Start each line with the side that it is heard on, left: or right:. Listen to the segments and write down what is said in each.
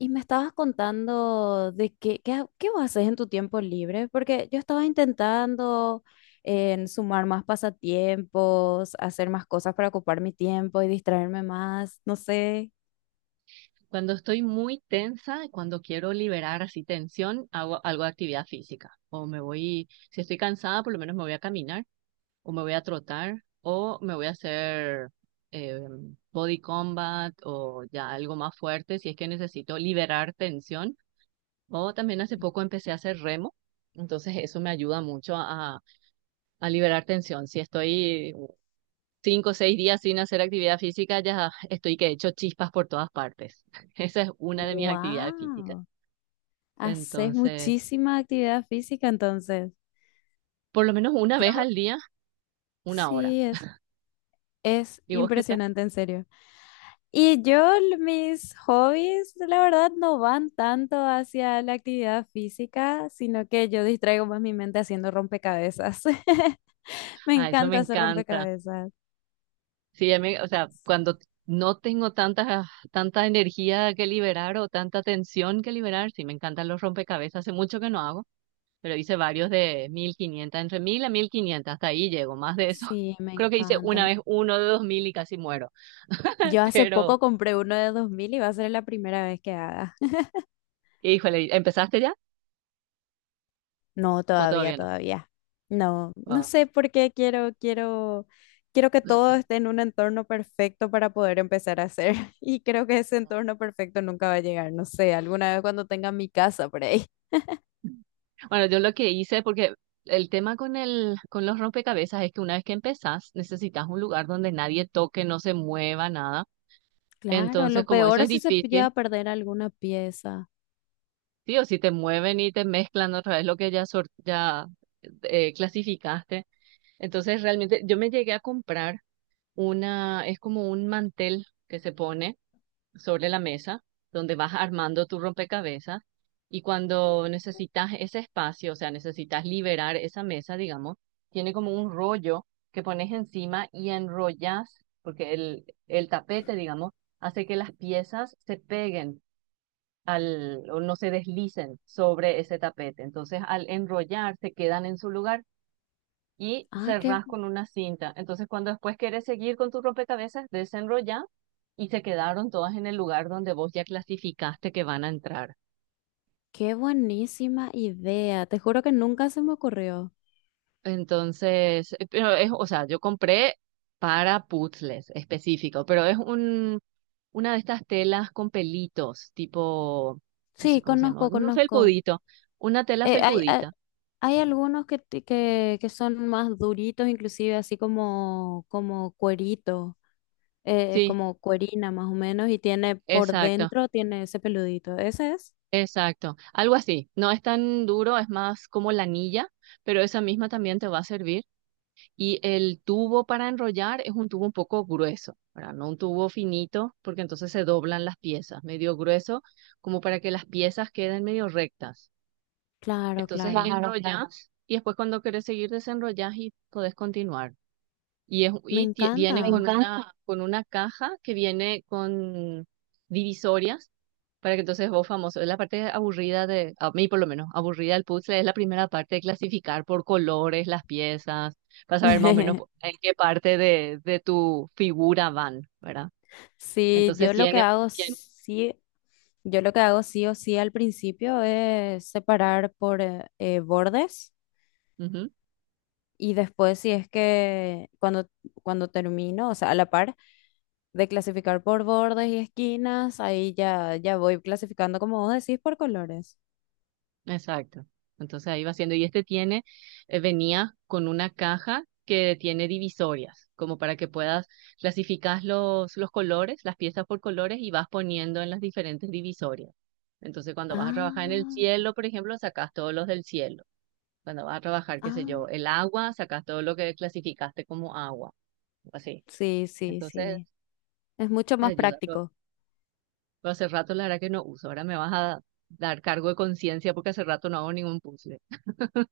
left: Y me estabas contando de qué vos haces en tu tiempo libre, porque yo estaba intentando en sumar más pasatiempos, hacer más cosas para ocupar mi tiempo y distraerme más, no sé.
right: Cuando estoy muy tensa, cuando quiero liberar así tensión, hago algo de actividad física. O me voy, si estoy cansada, por lo menos me voy a caminar, o me voy a trotar, o me voy a hacer eh, body combat, o ya algo más fuerte, si es que necesito liberar tensión. O también hace poco empecé a hacer remo, entonces eso me ayuda mucho a liberar tensión. Si estoy cinco o seis días sin hacer actividad física, ya estoy que he hecho chispas por todas partes. Esa es una de mis actividades físicas.
left: ¡Wow! Haces
right: Entonces,
left: muchísima actividad física entonces.
right: por lo menos una
left: Yo
right: vez al día, una hora.
left: sí, es
right: ¿Y vos qué tal?
left: impresionante, en serio. Y yo, mis hobbies, la verdad, no van tanto hacia la actividad física, sino que yo distraigo más mi mente haciendo rompecabezas. Me
right: Ah, eso me
left: encanta hacer
right: encanta.
left: rompecabezas.
right: Sí, a mí o sea, cuando no tengo tanta energía que liberar o tanta tensión que liberar, sí, me encantan los rompecabezas. Hace mucho que no hago, pero hice varios de 1500, entre 1000 a 1500, hasta ahí llego, más de eso.
left: Sí, me
right: Creo que hice una
left: encantan.
right: vez uno de 2000 y casi muero.
left: Yo hace
right: Pero,
left: poco compré uno de 2000 y va a ser la primera vez que haga.
right: híjole, ¿empezaste ya
left: No,
right: o todavía no?
left: todavía. No, no
right: Wow.
left: sé por qué quiero, quiero que todo esté en un entorno perfecto para poder empezar a hacer. Y creo que ese entorno perfecto nunca va a llegar. No sé, alguna vez cuando tenga mi casa por ahí.
right: Bueno, yo lo que hice, porque el tema con los rompecabezas es que una vez que empezás, necesitas un lugar donde nadie toque, no se mueva nada.
left: Claro, lo
right: Entonces, como eso
left: peor
right: es
left: es si se llega
right: difícil,
left: a perder alguna pieza.
right: sí o sí te mueven y te mezclan otra vez lo que ya, ya clasificaste. Entonces, realmente yo me llegué a comprar una, es como un mantel que se pone sobre la mesa donde vas armando tu rompecabezas y cuando necesitas ese espacio, o sea, necesitas liberar esa mesa, digamos, tiene como un rollo que pones encima y enrollas, porque el tapete, digamos, hace que las piezas se peguen al, o no se deslicen sobre ese tapete. Entonces, al enrollar, se quedan en su lugar y
left: Ah, qué,
right: cerrás con una cinta. Entonces, cuando después querés seguir con tu rompecabezas, desenrollás y se quedaron todas en el lugar donde vos ya clasificaste que van a entrar.
left: qué buenísima idea. Te juro que nunca se me ocurrió.
right: Entonces, pero es, o sea, yo compré para puzzles específico, pero es un, una de estas telas con pelitos, tipo, no sé
left: Sí,
right: cómo se llama, un
left: conozco.
right: felpudito, una tela
left: Eh, hay, a-
right: felpudita.
left: hay algunos que son más duritos, inclusive así como, como cuerito,
right: Sí,
left: como cuerina más o menos, y tiene por
right: exacto,
left: dentro, tiene ese peludito. ¿Ese es?
right: exacto. Algo así. No es tan duro, es más como la anilla, pero esa misma también te va a servir. Y el tubo para enrollar es un tubo un poco grueso, ¿verdad? No un tubo finito, porque entonces se doblan las piezas, medio grueso, como para que las piezas queden medio rectas.
left: Claro,
right: Entonces
left: claro.
right: claro, claro, enrollas y después cuando querés seguir desenrollas y podés continuar. Y, es,
left: Me
right: y viene me con
left: encanta.
right: encanta una, con una caja que viene con divisorias para que entonces vos famoso. La parte aburrida de, a mí por lo menos, aburrida del puzzle es la primera parte de clasificar por colores las piezas, para saber más o menos en qué parte de tu figura van, ¿verdad?
left: Sí,
right: Entonces tiene, tiene,
left: yo lo que hago sí o sí al principio es separar por bordes
right: ujú.
left: y después si es que cuando, cuando termino, o sea, a la par de clasificar por bordes y esquinas, ahí ya, ya voy clasificando como vos decís por colores.
right: Exacto. Entonces ahí va haciendo. Y este tiene, venía con una caja que tiene divisorias, como para que puedas clasificar los colores, las piezas por colores y vas poniendo en las diferentes divisorias. Entonces cuando vas a trabajar en el
left: Ah,
right: cielo, por ejemplo, sacas todos los del cielo. Cuando vas a trabajar, qué sé yo,
left: ah,
right: el agua, sacas todo lo que clasificaste como agua, así.
left: Sí, sí,
right: Entonces
left: sí. Es mucho
right: te
left: más
right: ayuda.
left: práctico.
right: Pero hace rato la verdad que no uso. Ahora me vas a dar cargo de conciencia porque hace rato no hago ningún puzzle.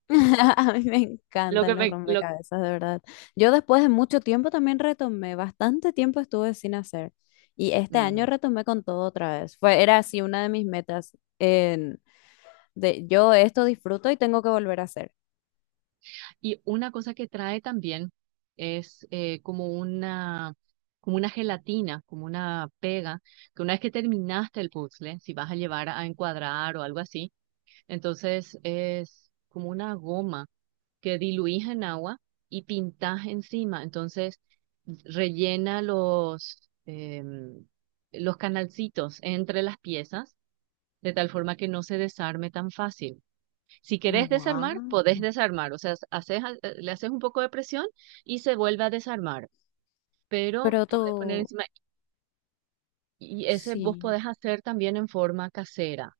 left: A mí me
right: Lo que
left: encantan los
right: me, lo,
left: rompecabezas, de verdad. Yo después de mucho tiempo también retomé, bastante tiempo estuve sin hacer. Y este
right: mm,
left: año retomé con todo otra vez. Era así una de mis metas. Yo esto disfruto y tengo que volver a hacer.
right: y una cosa que trae también es como una gelatina, como una pega, que una vez que terminaste el puzzle, si vas a llevar a encuadrar o algo así, entonces es como una goma que diluís en agua y pintás encima. Entonces rellena los, los canalcitos entre las piezas de tal forma que no se desarme tan fácil. Si querés desarmar,
left: Guau.
right: podés desarmar. O sea, haces, le haces un poco de presión y se vuelve a desarmar. Pero
left: Pero
right: podés poner
left: tú,
right: encima, y ese vos
left: sí.
right: podés hacer también en forma casera.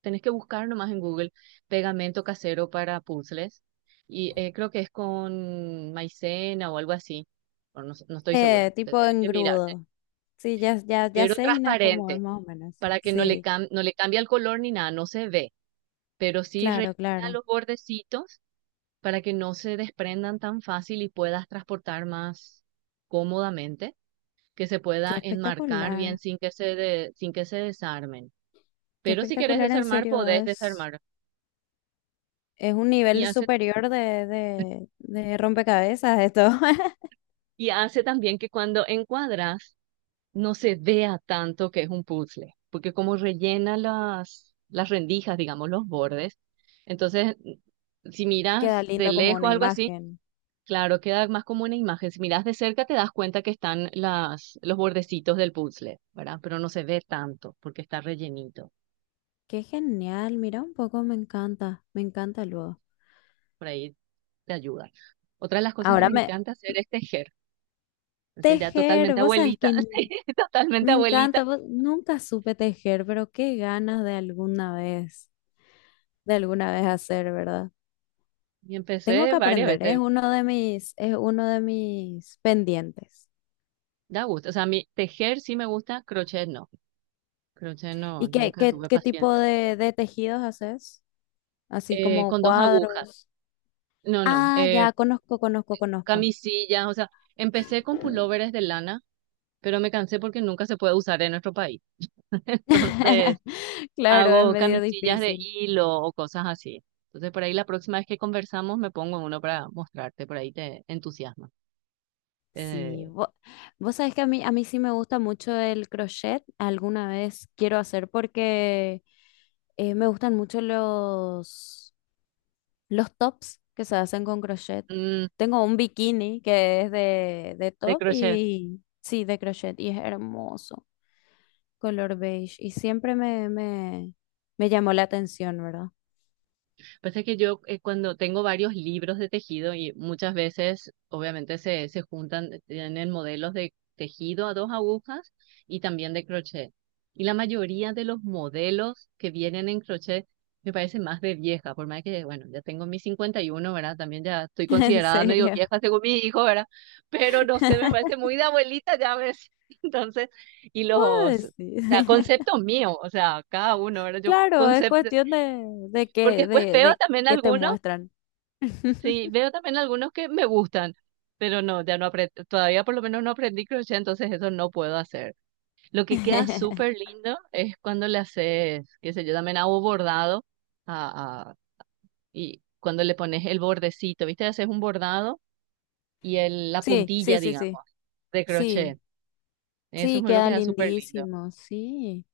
right: Tenés que buscar nomás en Google pegamento casero para puzzles. Y creo que es con maicena o algo así, o no, sé, no estoy segura.
left: Tipo
right: Tenés que mirar, ¿eh?
left: engrudo. Sí, ya
right: Pero
left: sé, Gina, cómo es
right: transparente,
left: más o menos.
right: para que no le,
left: Sí,
right: no le cambie el color ni nada, no se ve. Pero sí
left: claro,
right: rellena
left: claro.
right: los bordecitos para que no se desprendan tan fácil y puedas transportar más cómodamente, que se
left: Qué
right: pueda enmarcar bien
left: espectacular.
right: sin que sin que se desarmen.
left: Qué
right: Pero si querés
left: espectacular, en
right: desarmar,
left: serio.
right: podés desarmar.
left: Es un
right: Y
left: nivel
right: hace,
left: superior de rompecabezas esto.
right: y hace también que cuando encuadras no se vea tanto que es un puzzle, porque como rellena las rendijas, digamos, los bordes, entonces si
left: Queda
right: miras de
left: lindo como
right: lejos
left: una
right: algo así,
left: imagen.
right: claro, queda más como una imagen. Si miras de cerca te das cuenta que están las, los bordecitos del puzzle, ¿verdad? Pero no se ve tanto porque está rellenito.
left: Qué genial. Mira un poco, me encanta. Me encanta luego.
right: Por ahí te ayuda. Otra de las cosas que
left: Ahora
right: me
left: me...
right: encanta hacer es tejer. Entonces ya
left: Tejer,
right: totalmente
left: vos sabés
right: abuelita,
left: que
right: sí, totalmente
left: me encanta.
right: abuelita.
left: Nunca supe tejer, pero qué ganas de alguna vez hacer, ¿verdad?
right: Y
left: Tengo
right: empecé
left: que
right: varias
left: aprender, es
right: veces.
left: uno de es uno de mis pendientes.
right: Da gusto. O sea, a mí tejer sí me gusta, crochet no. Crochet no,
left: ¿Y
right: nunca tuve
left: qué tipo
right: paciencia.
left: de tejidos haces? Así como
right: Con dos agujas.
left: cuadros.
right: No, no.
left: Ah, ya conozco.
right: Camisillas, o sea, empecé con pulóveres de lana, pero me cansé porque nunca se puede usar en nuestro país. Entonces,
left: Claro, es
right: hago
left: medio
right: camisillas de
left: difícil.
right: hilo o cosas así. Entonces, por ahí la próxima vez que conversamos me pongo uno para mostrarte, por ahí te entusiasma.
left: Sí,
right: Eh,
left: vos, sabés que a mí sí me gusta mucho el crochet, alguna vez quiero hacer porque me gustan mucho los tops que se hacen con crochet.
right: mm,
left: Tengo un bikini que es de
right: de
left: top
right: crochet.
left: y sí, de crochet y es hermoso, color beige. Y me llamó la atención, ¿verdad?
right: Pasa que yo cuando tengo varios libros de tejido y muchas veces obviamente se juntan, tienen modelos de tejido a dos agujas y también de crochet. Y la mayoría de los modelos que vienen en crochet me parece más de vieja, por más que, bueno, ya tengo mis 51, ¿verdad? También ya estoy
left: En
right: considerada medio
left: serio.
right: vieja según mi hijo, ¿verdad? Pero no sé, me parece muy de abuelita, ya ves. Entonces, y
left: ¿Puedo
right: los, o
left: decir?
right: sea, conceptos míos, o sea, cada uno, ¿verdad? Yo
left: Claro, es
right: concepto
left: cuestión
right: porque después veo
left: de
right: también
left: qué te
right: algunos.
left: muestran.
right: Sí, veo también algunos que me gustan, pero no, ya no aprendí, todavía por lo menos no aprendí crochet, entonces eso no puedo hacer. Lo que queda súper lindo es cuando le haces, qué sé yo, también hago bordado a, a- y cuando le pones el bordecito, ¿viste? Haces un bordado y el, la
left: Sí, sí,
right: puntilla,
left: sí, sí.
right: digamos, de crochet.
left: Sí,
right: Eso
left: sí,
right: me lo
left: queda
right: queda súper lindo.
left: lindísimo, sí.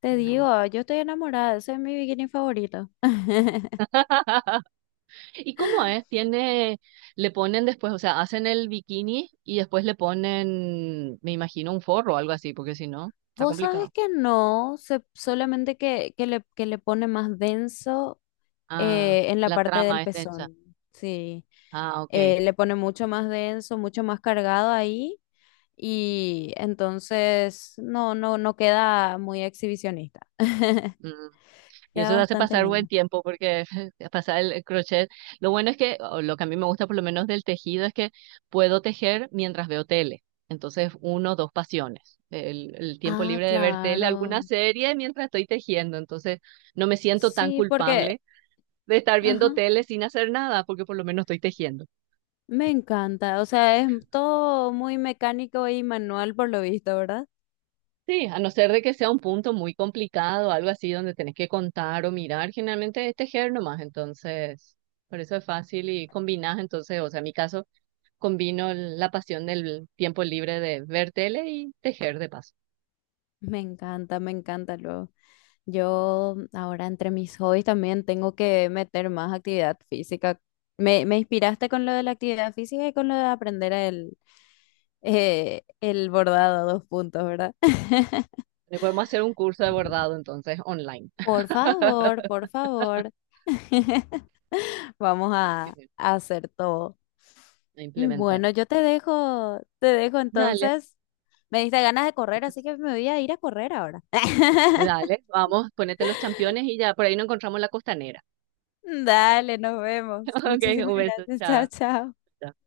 left: Te
right: No.
left: digo, yo estoy enamorada, ese es mi bikini favorito.
right: ¿Y cómo es? Tiene, le ponen después, o sea, hacen el bikini y después le ponen, me imagino, un forro o algo así, porque si no, está
left: Vos sabés
right: complicado.
left: que no, se- solamente que le pone más denso
right: Ah,
left: en la
right: la
left: parte del
right: trama es densa.
left: pezón. Sí,
right: Ah, ok.
left: Le pone mucho más denso, mucho más cargado ahí y entonces no, no, no queda muy exhibicionista.
right: Mm. Y
left: Queda
right: eso te hace
left: bastante
right: pasar buen
left: lindo.
right: tiempo porque pasar el crochet. Lo bueno es que, o lo que a mí me gusta por lo menos del tejido es que puedo tejer mientras veo tele. Entonces, uno, dos pasiones. El tiempo
left: Ah,
right: libre de ver tele, alguna
left: claro.
right: serie mientras estoy tejiendo. Entonces, no me siento tan
left: Sí, porque...
right: culpable de estar viendo
left: Ajá.
right: tele sin hacer nada porque por lo menos estoy tejiendo.
left: Me encanta, o sea, es todo muy mecánico y manual por lo visto, ¿verdad?
right: Sí, a no ser de que sea un punto muy complicado, algo así donde tenés que contar o mirar, generalmente es tejer nomás, entonces, por eso es fácil y combinás, entonces, o sea, en mi caso, combino la pasión del tiempo libre de ver tele y tejer de paso.
left: Me encanta luego. Yo ahora entre mis hobbies también tengo que meter más actividad física. Me inspiraste con lo de la actividad física y con lo de aprender el bordado a dos puntos, ¿verdad?
right: Le podemos hacer un curso de bordado, entonces, online,
left: Por favor, por favor.
right: así mismo,
left: A hacer todo.
right: a
left: Y
right: implementar.
left: bueno, yo te te dejo
right: Dale,
left: entonces. Me diste ganas de correr, así
right: entonces,
left: que me voy a ir a correr ahora.
right: dale, vamos, ponete los championes y ya, por ahí nos encontramos la costanera.
left: Dale, nos vemos.
right: Ok,
left: Muchísimas
right: un beso,
left: gracias. Chao,
right: chao.
left: chao.
right: Chao.